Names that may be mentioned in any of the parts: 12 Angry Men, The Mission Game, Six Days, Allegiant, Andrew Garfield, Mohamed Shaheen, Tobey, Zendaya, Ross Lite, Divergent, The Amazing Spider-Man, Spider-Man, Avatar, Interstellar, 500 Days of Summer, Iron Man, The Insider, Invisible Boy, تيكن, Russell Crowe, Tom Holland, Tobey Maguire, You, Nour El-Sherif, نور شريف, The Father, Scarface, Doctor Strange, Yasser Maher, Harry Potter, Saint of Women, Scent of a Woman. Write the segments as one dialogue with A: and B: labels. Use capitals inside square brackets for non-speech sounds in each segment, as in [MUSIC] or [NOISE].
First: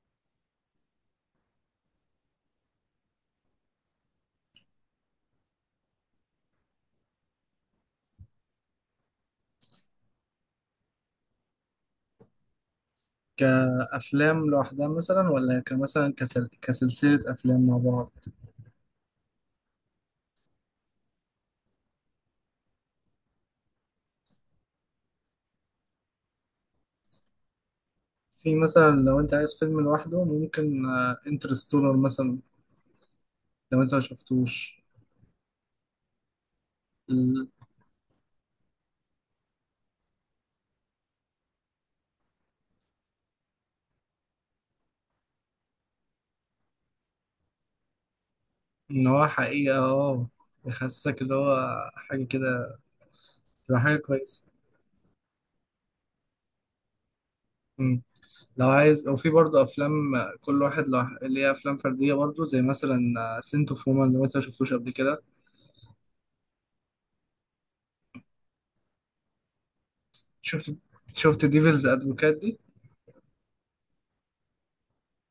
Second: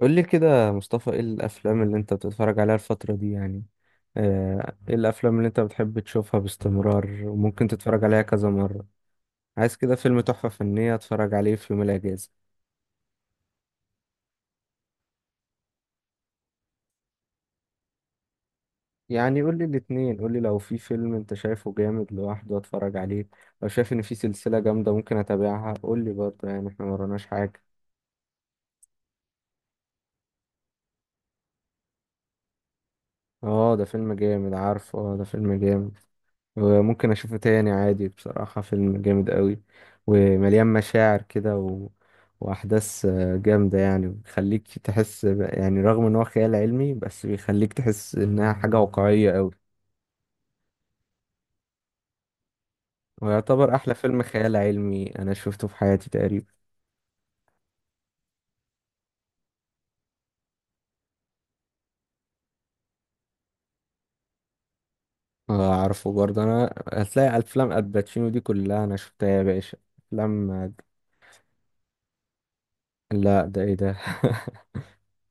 A: قول لي كده يا مصطفى، ايه الافلام اللي انت بتتفرج عليها الفترة دي يعني؟ ايه الافلام اللي انت بتحب تشوفها باستمرار وممكن تتفرج عليها كذا مرة؟ عايز كده فيلم تحفة فنية اتفرج عليه في يوم الاجازة.
B: كأفلام لوحدها مثلا ولا كمثلا كسلسلة أفلام مع بعض.
A: يعني قول لي الاتنين، قول لي لو في فيلم انت شايفه جامد لوحده اتفرج عليه، لو شايف ان في سلسلة جامدة ممكن اتابعها قول لي برضه، يعني احنا مرناش حاجة.
B: في مثلا لو أنت عايز فيلم لوحده ممكن انترستولر مثلا
A: اه
B: لو
A: ده
B: أنت ما
A: فيلم جامد،
B: شفتوش.
A: عارفه، اه ده فيلم جامد. وممكن اشوفه
B: ال-
A: تاني عادي، بصراحة فيلم جامد قوي ومليان مشاعر كده واحداث جامدة، يعني بيخليك تحس يعني رغم ان هو خيال علمي بس بيخليك تحس انها حاجة
B: إن هو
A: واقعية قوي.
B: حقيقة اه بيحسسك اللي هو حاجة كده
A: ويعتبر
B: تبقى
A: احلى
B: حاجة
A: فيلم
B: كويسة.
A: خيال علمي انا شفته في حياتي تقريبا.
B: مم. لو عايز وفي برضه أفلام كل واحد اللي هي أفلام فردية برضه زي مثلا سنت اوف وومن لو أنت ما شفتوش قبل كده.
A: اعرفه برضه، انا هتلاقي افلام الباتشينو دي كلها انا شفتها يا باشا. افلام.
B: شفت شفت ديفلز أدفوكات دي؟
A: لا ده ايه ده؟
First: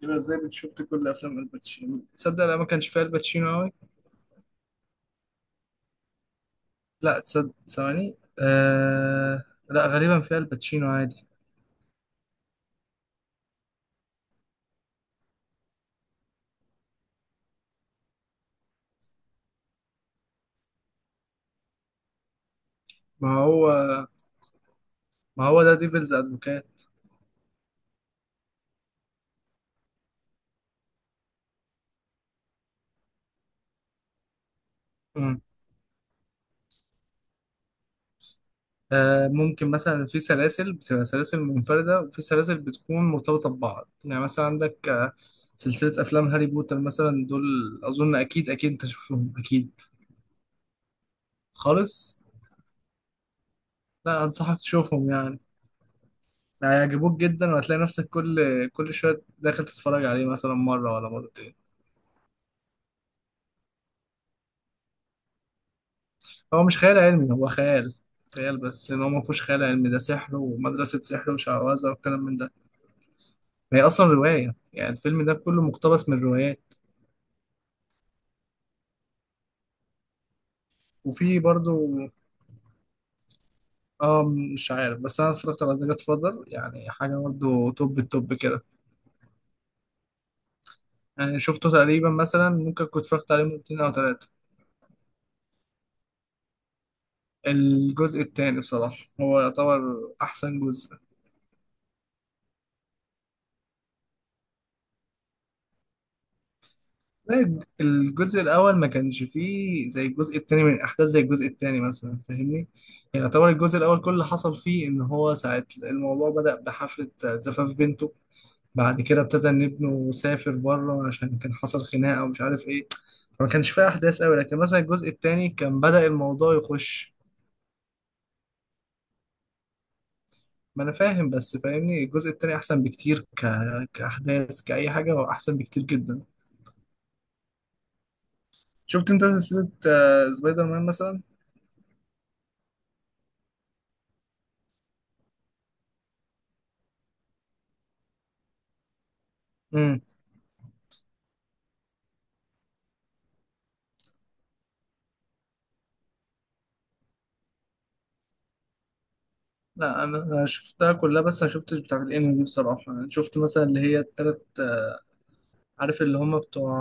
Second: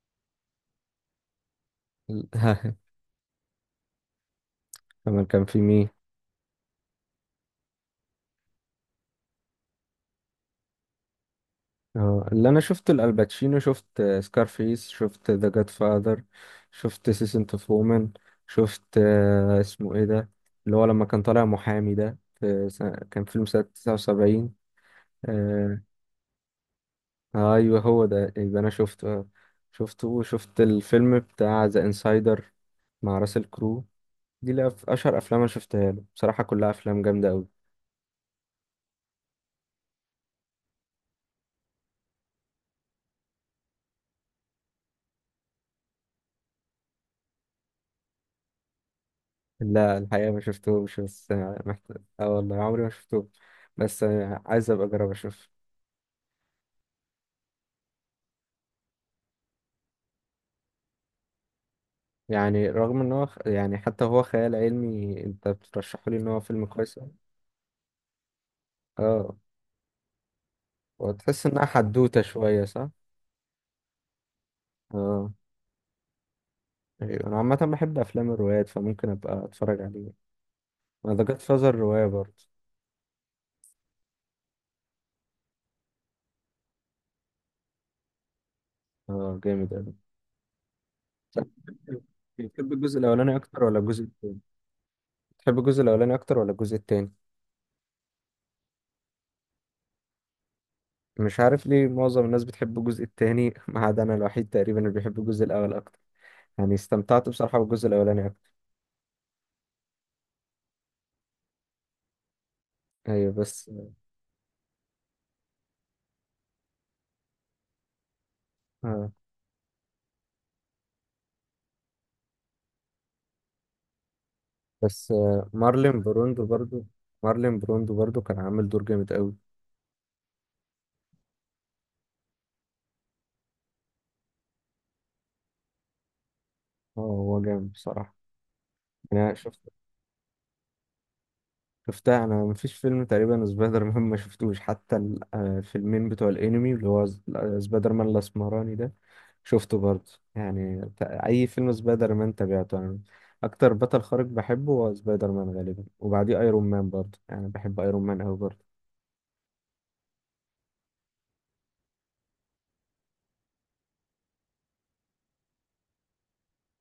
B: يبقى ازاي بتشوفت كل افلام الباتشينو تصدق انا ما
A: [LAUGHS]
B: كانش فيها الباتشينو قوي.
A: كمان كان في مين؟
B: لا تصدق ثواني. آه... لا غالبا فيها الباتشينو عادي.
A: اه اللي انا شفت الالباتشينو، شفت سكارفيس، شفت ذا جاد فاذر، شفت سيسنت اوف وومن، شفت اسمه ايه ده، اللي هو لما كان طالع محامي ده، في سنة كان
B: ما
A: فيلم سنة
B: هو
A: 79.
B: ما هو ده
A: آه،
B: ديفلز ادفوكات.
A: ايوه هو ده، يبقى انا شفته. شفته وشفت الفيلم بتاع ذا انسايدر، مع راسل كرو. دي اشهر افلام
B: مم.
A: انا شفتها له بصراحة، كلها افلام جامدة قوي.
B: آه ممكن مثلا في سلاسل بتبقى سلاسل منفردة وفي سلاسل بتكون مرتبطة ببعض، يعني مثلا عندك سلسلة أفلام هاري بوتر مثلا دول. أظن أكيد أكيد أنت شوفهم أكيد
A: لا الحقيقة ما شفتهمش، بس
B: خالص.
A: اه والله عمري ما شفتهم، بس
B: لا أنصحك
A: عايز ابقى
B: تشوفهم،
A: اجرب
B: يعني
A: اشوف.
B: هيعجبوك جدا وهتلاقي نفسك كل شوية داخل تتفرج عليه مثلا مرة ولا مرتين.
A: يعني رغم يعني حتى هو خيال علمي، انت بترشحه لي ان هو
B: هو
A: فيلم
B: مش
A: كويس
B: خيال
A: أوي.
B: علمي، هو خيال، خيال، بس لأن هو ما
A: اه،
B: فيهوش خيال علمي، ده سحر ومدرسة سحر
A: وتحس انها
B: وشعوذة والكلام
A: حدوتة
B: من ده.
A: شوية، صح؟
B: هي أصلا رواية، يعني الفيلم
A: اه
B: ده كله مقتبس من روايات.
A: أيوة. انا عامة بحب افلام الروايات، فممكن ابقى اتفرج عليه. انا ذا جاد
B: وفي
A: فازر
B: برضو،
A: رواية برضه.
B: اه، مش عارف بس أنا اتفرجت على ذا فاذر، يعني حاجة برضو توب التوب كده.
A: اه جامد اوي.
B: يعني
A: صح.
B: شفته تقريبا مثلا
A: بتحب
B: ممكن
A: الجزء
B: كنت اتفرجت
A: الاولاني
B: عليه
A: اكتر ولا
B: مرتين أو
A: الجزء
B: تلاتة.
A: التاني؟ بتحب الجزء الاولاني اكتر ولا الجزء التاني؟
B: الجزء التاني بصراحة هو يعتبر أحسن جزء.
A: مش عارف ليه معظم الناس بتحب الجزء التاني [LAUGHS] ما عدا انا الوحيد تقريبا اللي بيحب الجزء الاول اكتر. يعني استمتعت
B: زي
A: بصراحة بالجزء الاولاني
B: الجزء
A: اكتر.
B: الأول ما كانش فيه زي الجزء التاني من أحداث زي الجزء التاني مثلا، فاهمني؟ يعني
A: ايوه
B: يعتبر
A: بس
B: الجزء الأول كل اللي حصل فيه إن هو ساعة الموضوع بدأ بحفلة زفاف بنته، بعد
A: آه.
B: كده ابتدى إن ابنه سافر بره عشان كان حصل خناقة ومش عارف إيه. فما كانش فيه أحداث أوي، لكن مثلا الجزء
A: بس
B: التاني كان
A: مارلين
B: بدأ
A: بروندو
B: الموضوع
A: برضو،
B: يخش.
A: مارلين بروندو برضو كان عامل دور جامد قوي.
B: ما أنا فاهم بس فاهمني الجزء التاني أحسن بكتير كأحداث كأي حاجة هو أحسن بكتير جدا.
A: اه هو جامد بصراحة.
B: شفت أنت
A: انا شفت،
B: سلسلة سبايدر مان مثلا؟
A: شفتها، انا مفيش فيلم تقريبا سبايدر مان ما شفتوش، حتى الفيلمين بتوع الانمي اللي هو سبايدر مان الاسمراني ده شفته برضه، يعني اي فيلم سبايدر مان تابعته يعني. اكتر بطل خارق بحبه هو سبايدر مان غالبا، وبعديه ايرون مان برضه، يعني بحب ايرون مان قوي برضه.
B: لا انا شفتها كلها بس ما شفتش بتاعت الانمي دي، بصراحه انا شفت مثلا اللي هي التلات عارف اللي هم بتوع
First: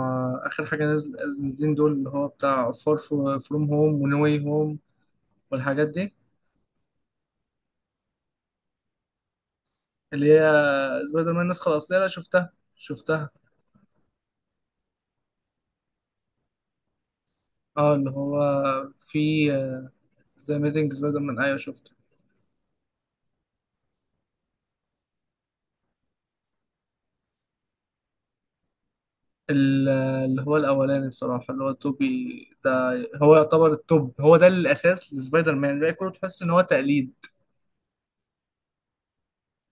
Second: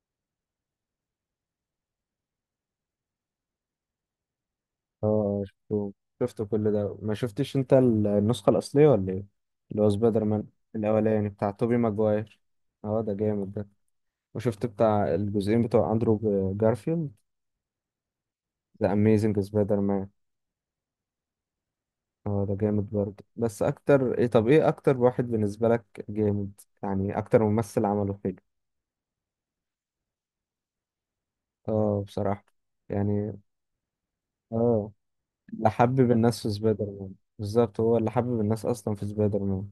B: اخر حاجه نازل نازلين دول اللي هو بتاع فار فروم هوم ونوي هوم
A: اه
B: والحاجات
A: شفته،
B: دي.
A: شفته كل ده، ما شفتش انت النسخة الأصلية ولا ايه؟ اللي هو سبايدر
B: اللي هي
A: مان الأولاني
B: سبايدر مان
A: بتاع
B: النسخه
A: توبي
B: الاصليه، لا
A: ماجواير.
B: شفتها
A: اه ده
B: شفتها
A: جامد ده. وشفت بتاع الجزئين بتوع أندرو جارفيلد،
B: اه اللي هو
A: ذا أميزنج
B: في
A: سبايدر مان.
B: ذا اميزنج سبايدر مان، ايوه شفته.
A: اه ده جامد برضه. بس أكتر ايه، طب ايه أكتر واحد بالنسبة لك جامد يعني، أكتر ممثل عمله حلو؟
B: ال- اللي هو الاولاني بصراحه اللي هو
A: اه بصراحة
B: توبي ده.
A: يعني.
B: هو يعتبر التوب، هو ده
A: اه
B: الاساس لسبايدر
A: اللي
B: مان، الباقي
A: حبب
B: كله تحس
A: الناس
B: ان
A: في
B: هو
A: سبايدر
B: تقليد.
A: مان، بالظبط، هو اللي حبب الناس أصلا في سبايدر مان.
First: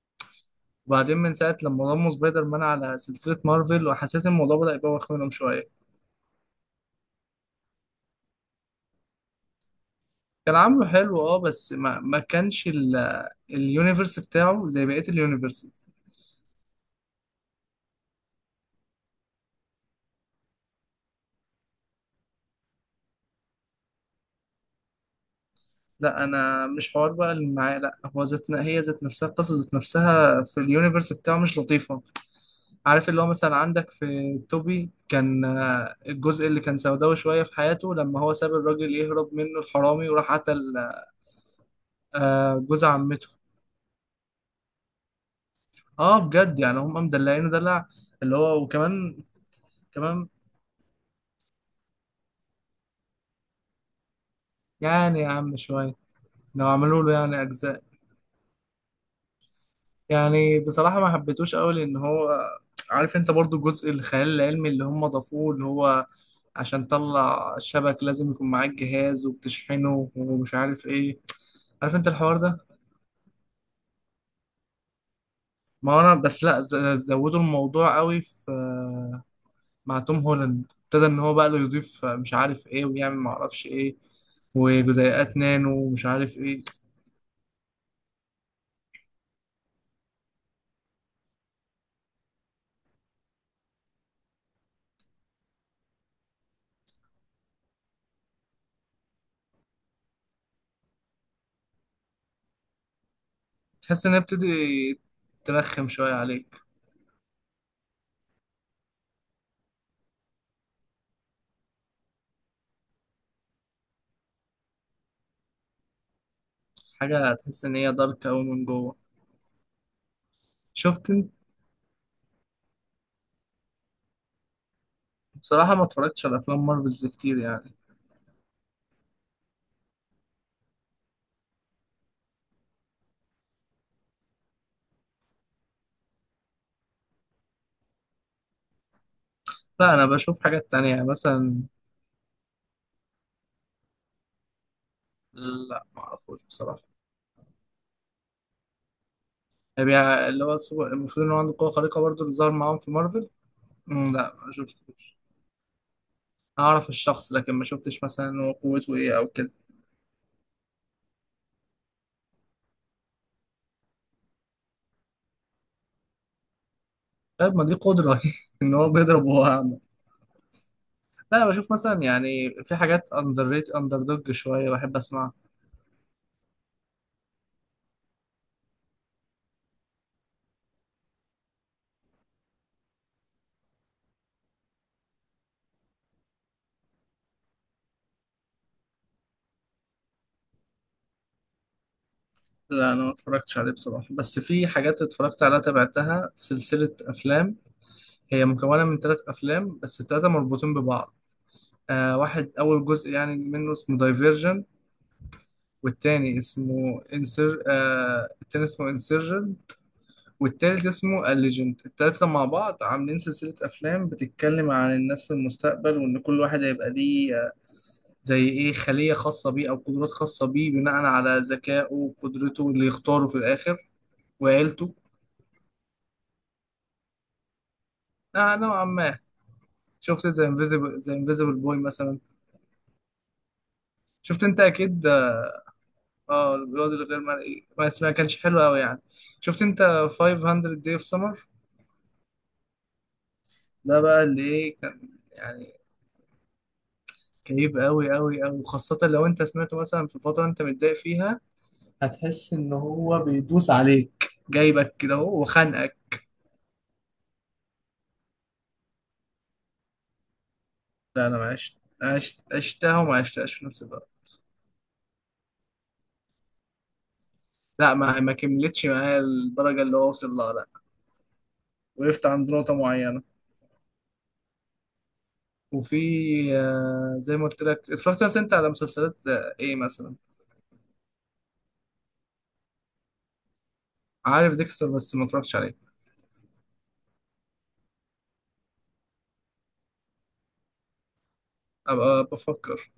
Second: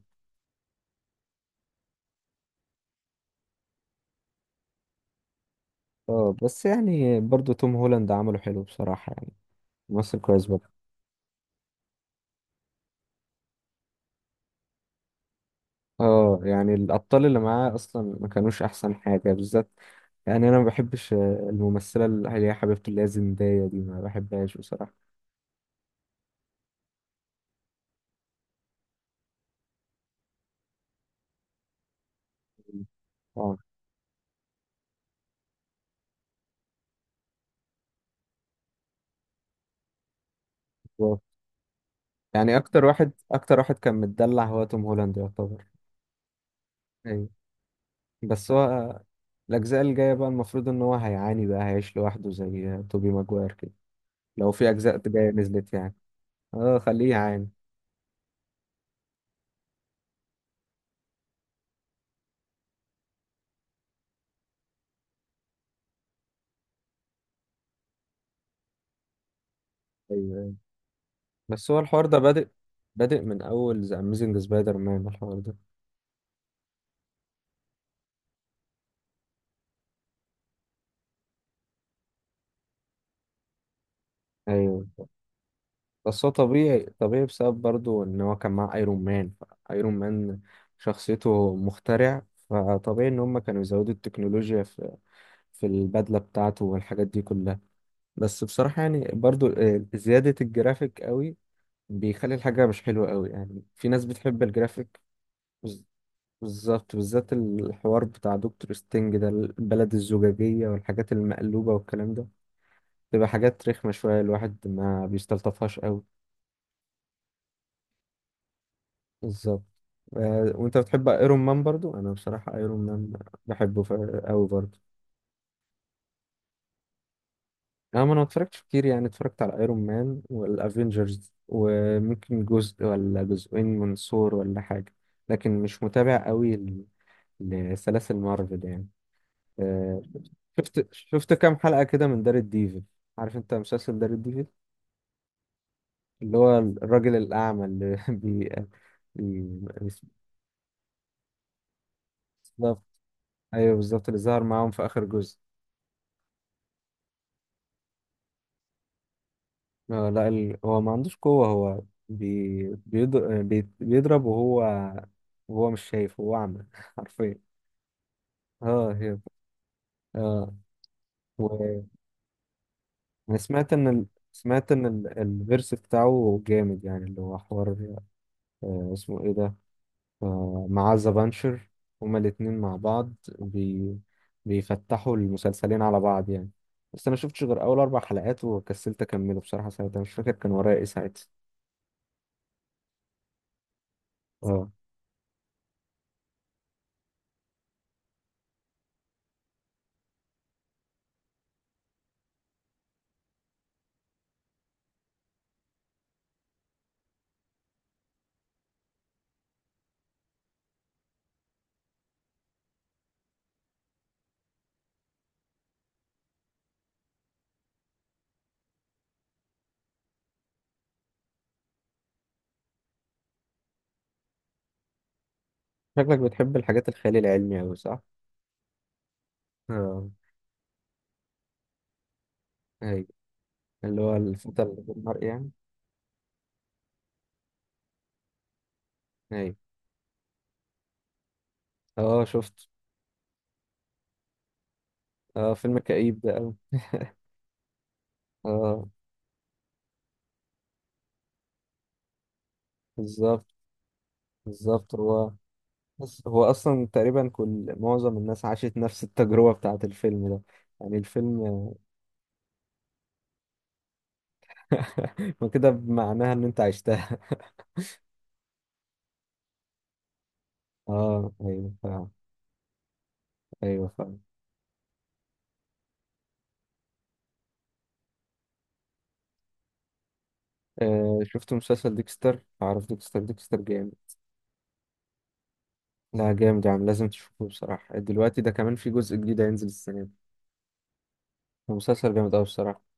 B: وبعدين من ساعة لما ضموا سبايدر مان على سلسلة مارفل وحسيت إن الموضوع بدأ يبوخ منهم شوية.
A: اه بس يعني برضو توم هولاند عمله حلو بصراحة يعني، ممثل كويس
B: كان
A: برضه.
B: عامله حلو اه بس ما كانش اليونيفرس بتاعه زي بقية اليونيفرسز.
A: اه يعني الأبطال اللي معاه أصلا ما كانوش أحسن حاجة بالذات. يعني أنا ما بحبش الممثلة اللي هي حبيبته اللي هي زندايا دي، ما بحبهاش بصراحة.
B: لا أنا مش حوار بقى اللي معاه، لا هو هي ذات نفسها القصة، ذات نفسها في اليونيفرس بتاعه مش لطيفة. عارف اللي هو مثلا
A: اه
B: عندك في توبي كان، الجزء اللي كان سوداوي شوية في حياته لما هو ساب الراجل يهرب منه الحرامي وراح قتل
A: بالظبط. يعني
B: جوز
A: أكتر واحد،
B: عمته.
A: أكتر واحد كان متدلع هو توم هولاند يعتبر.
B: اه بجد، يعني هم
A: أيوة.
B: مدلعينه دلع اللي
A: بس هو
B: هو وكمان
A: الأجزاء الجاية
B: كمان.
A: بقى المفروض إن هو هيعاني بقى، هيعيش لوحده زي توبي ماجواير كده، لو في أجزاء
B: يعني يا
A: جاية
B: عم
A: نزلت يعني.
B: شوية لو
A: اه
B: عملوا
A: خليه
B: له يعني
A: يعاني.
B: أجزاء. يعني بصراحة ما حبيتوش أوي لأن هو، عارف أنت، برضو جزء الخيال العلمي اللي هم ضافوه اللي هو عشان تطلع الشبك لازم يكون معاك جهاز وبتشحنه
A: أيوة
B: ومش عارف إيه.
A: بس هو
B: عارف
A: الحوار
B: أنت
A: ده
B: الحوار
A: بادئ،
B: ده،
A: بادئ من اول ذا اميزنج سبايدر مان الحوار ده.
B: ما هو أنا بس لأ زودوا الموضوع أوي في، مع توم هولاند ابتدى إن هو بقى له يضيف مش عارف إيه ويعمل معرفش إيه
A: ايوه
B: وجزيئات نانو ومش
A: بس هو
B: عارف إيه.
A: طبيعي، طبيعي بسبب برضو ان هو كان مع ايرون مان. ايرون مان شخصيته مخترع، فطبيعي ان هم كانوا يزودوا التكنولوجيا في في البدلة بتاعته والحاجات دي كلها. بس بصراحة يعني برضو زيادة الجرافيك قوي بيخلي الحاجة مش حلوة قوي، يعني في ناس
B: تحس إن هي
A: بتحب
B: بتبتدي
A: الجرافيك. بز-
B: ترخم شوية عليك.
A: بالظبط، بالذات الحوار بتاع دكتور ستينج ده، البلد الزجاجية والحاجات المقلوبة والكلام ده، تبقى حاجات رخمة شوية الواحد ما بيستلطفهاش قوي.
B: حاجة تحس إن هي دارك أوي من جوه.
A: بالظبط. وانت بتحب
B: شفت أنت.
A: ايرون مان برضو؟ انا بصراحة ايرون مان بحبه قوي برضو.
B: بصراحة ما اتفرجتش على أفلام مارفلز كتير يعني.
A: انا ما انا اتفرجتش كتير يعني، اتفرجت على ايرون مان والافينجرز وممكن جزء ولا جزئين من ثور ولا حاجة، لكن مش متابع قوي لسلاسل مارفل يعني.
B: لا
A: آه،
B: أنا بشوف حاجات
A: شفت،
B: تانية، يعني
A: شفت كام
B: مثلا.
A: حلقة كده من دار الديفل، عارف انت مسلسل دار الديفل؟
B: لا ما
A: اللي
B: أعرفوش
A: هو
B: بصراحة.
A: الراجل الأعمى اللي [LAUGHS]
B: يعني اللي هو السوبر المفروض إن هو عنده قوة خارقة برضه اللي ظهر
A: بي-
B: معاهم في مارفل.
A: ايوه بالظبط،
B: مم،
A: اللي
B: لا
A: ظهر
B: ما
A: معاهم في اخر
B: شفتوش.
A: جزء.
B: أعرف الشخص لكن ما شفتش مثلا إن هو قوته إيه أو كده.
A: لا هو ما عندوش قوة، هو بيضرب وهو، وهو مش شايف، هو اعمى [LAUGHS] حرفيا.
B: طيب ما دي قدرة [LAUGHS] إن هو
A: اه هي،
B: بيضرب وهو أعمى.
A: اه.
B: لا
A: و...
B: بشوف مثلا يعني في حاجات
A: انا
B: أندر ريت
A: سمعت ان
B: أندر دوج شوية
A: سمعت ان
B: بحب أسمعها.
A: الفيرس بتاعه جامد يعني، اللي هو حوار، اسمه ايه ده، آه مع ذا بانشر، هما الاتنين مع بعض، بي... بيفتحوا المسلسلين على بعض يعني. بس انا شفتش غير اول اربع حلقات وكسلت اكمله بصراحة، ساعتها مش فاكر كان ورايا ايه ساعتها.
B: لا أنا ما اتفرجتش عليه بصراحة، بس في
A: آه.
B: حاجات اتفرجت عليها تابعتها سلسلة أفلام، هي مكونة من ثلاث أفلام بس الثلاثة مربوطين ببعض. آه واحد أول جزء يعني منه اسمه دايفيرجن، والتاني اسمه انسر آه التاني اسمه انسرجن، والتالت اسمه الليجنت. التلاتة مع بعض عاملين سلسلة أفلام بتتكلم عن الناس في المستقبل، وإن كل واحد هيبقى ليه زي إيه خلية خاصة بيه أو قدرات خاصة بيه بناء على ذكائه وقدرته اللي يختاره في الآخر وعيلته.
A: شكلك بتحب الحاجات الخيال العلمي أوي، صح؟
B: آه نوعا ما.
A: اه.
B: شفت زي انفيزيبل، زي انفيزيبل بوي مثلا؟
A: أيوة، اللي هو
B: شفت انت
A: الفتى اللي في
B: اكيد.
A: المرء يعني.
B: اه البيض الغير مرئي بس ما كانش حلو قوي يعني.
A: أيوة.
B: شفت انت 500 Day of Summer؟
A: اه شفت.
B: ده بقى اللي ايه كان
A: اه فيلم
B: يعني.
A: كئيب ده أوي.
B: كئيب قوي قوي قوي،
A: اه
B: خاصة لو انت سمعته مثلا في فترة انت متضايق فيها. هتحس ان هو
A: بالظبط،
B: بيدوس عليك
A: بالظبط.
B: جايبك كده
A: هو،
B: اهو وخانقك.
A: بس هو أصلا تقريبا كل معظم الناس عاشت نفس التجربة بتاعة الفيلم ده، يعني
B: لا انا ما
A: الفيلم.
B: عشت، عشتها وما عشتهاش في نفس الوقت.
A: [LAUGHS] ما كده بمعناها إن أنت عشتها. [LAUGHS]
B: لا ما كملتش معايا الدرجة اللي هو وصل لها، لا.
A: اه أيوة فاهم.
B: وقفت عند نقطة معينة.
A: أيوة فاهم.
B: وفي زي ما قلت لك، اتفرجت مثلا انت على مسلسلات ايه مثلا.
A: آه شفت مسلسل ديكستر؟ عارف ديكستر؟ ديكستر جامد،
B: عارف ديكستر بس ما اتفرجتش عليه.
A: لا جامد يا عم، لازم تشوفه بصراحة، دلوقتي ده كمان في جزء جديد هينزل السنة دي، مسلسل
B: أبقى
A: جامد أوي بصراحة.
B: بفكر.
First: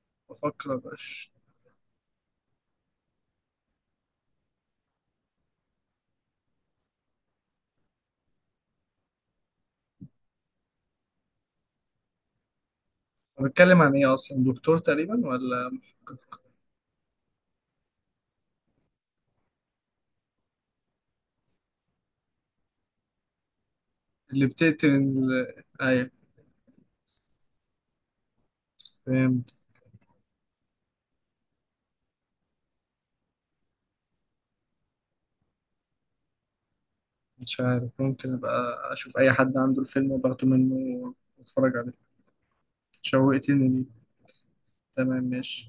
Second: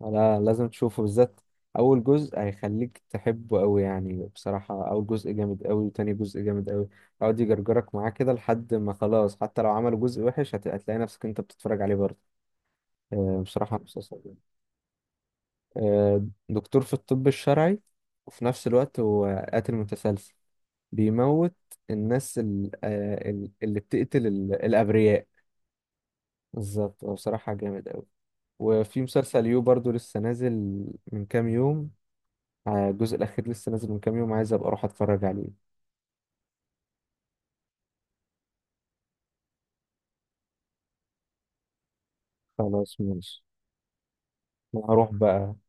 A: لا لازم
B: بفكر
A: تشوفه
B: أبقاش.
A: بالذات، أول جزء هيخليك تحبه أوي يعني، بصراحة أول جزء جامد أوي وتاني جزء جامد أوي، يقعد يجرجرك معاه كده لحد ما خلاص، حتى لو عملوا جزء وحش هتلاقي نفسك أنت بتتفرج عليه برضه. آه، بصراحة
B: بتكلم عن إيه
A: مسلسل جامد.
B: أصلا، دكتور تقريبا ولا محقق؟
A: دكتور في الطب الشرعي، وفي نفس الوقت هو قاتل متسلسل، بيموت الناس اللي بتقتل
B: اللي بتقتل
A: الأبرياء.
B: ال... أيوة
A: بالظبط، هو بصراحة جامد أوي. وفي مسلسل
B: فهمت.
A: يو برضو لسه نازل من كام يوم، الجزء الأخير لسه نازل من كام يوم، عايز أبقى أروح أتفرج عليه.
B: مش عارف، ممكن أبقى أشوف أي حد عنده الفيلم وباخده منه وأتفرج عليه.
A: خلاص ماشي.
B: شوقتني ليه.
A: أنا هروح
B: تمام
A: بقى.
B: ماشي.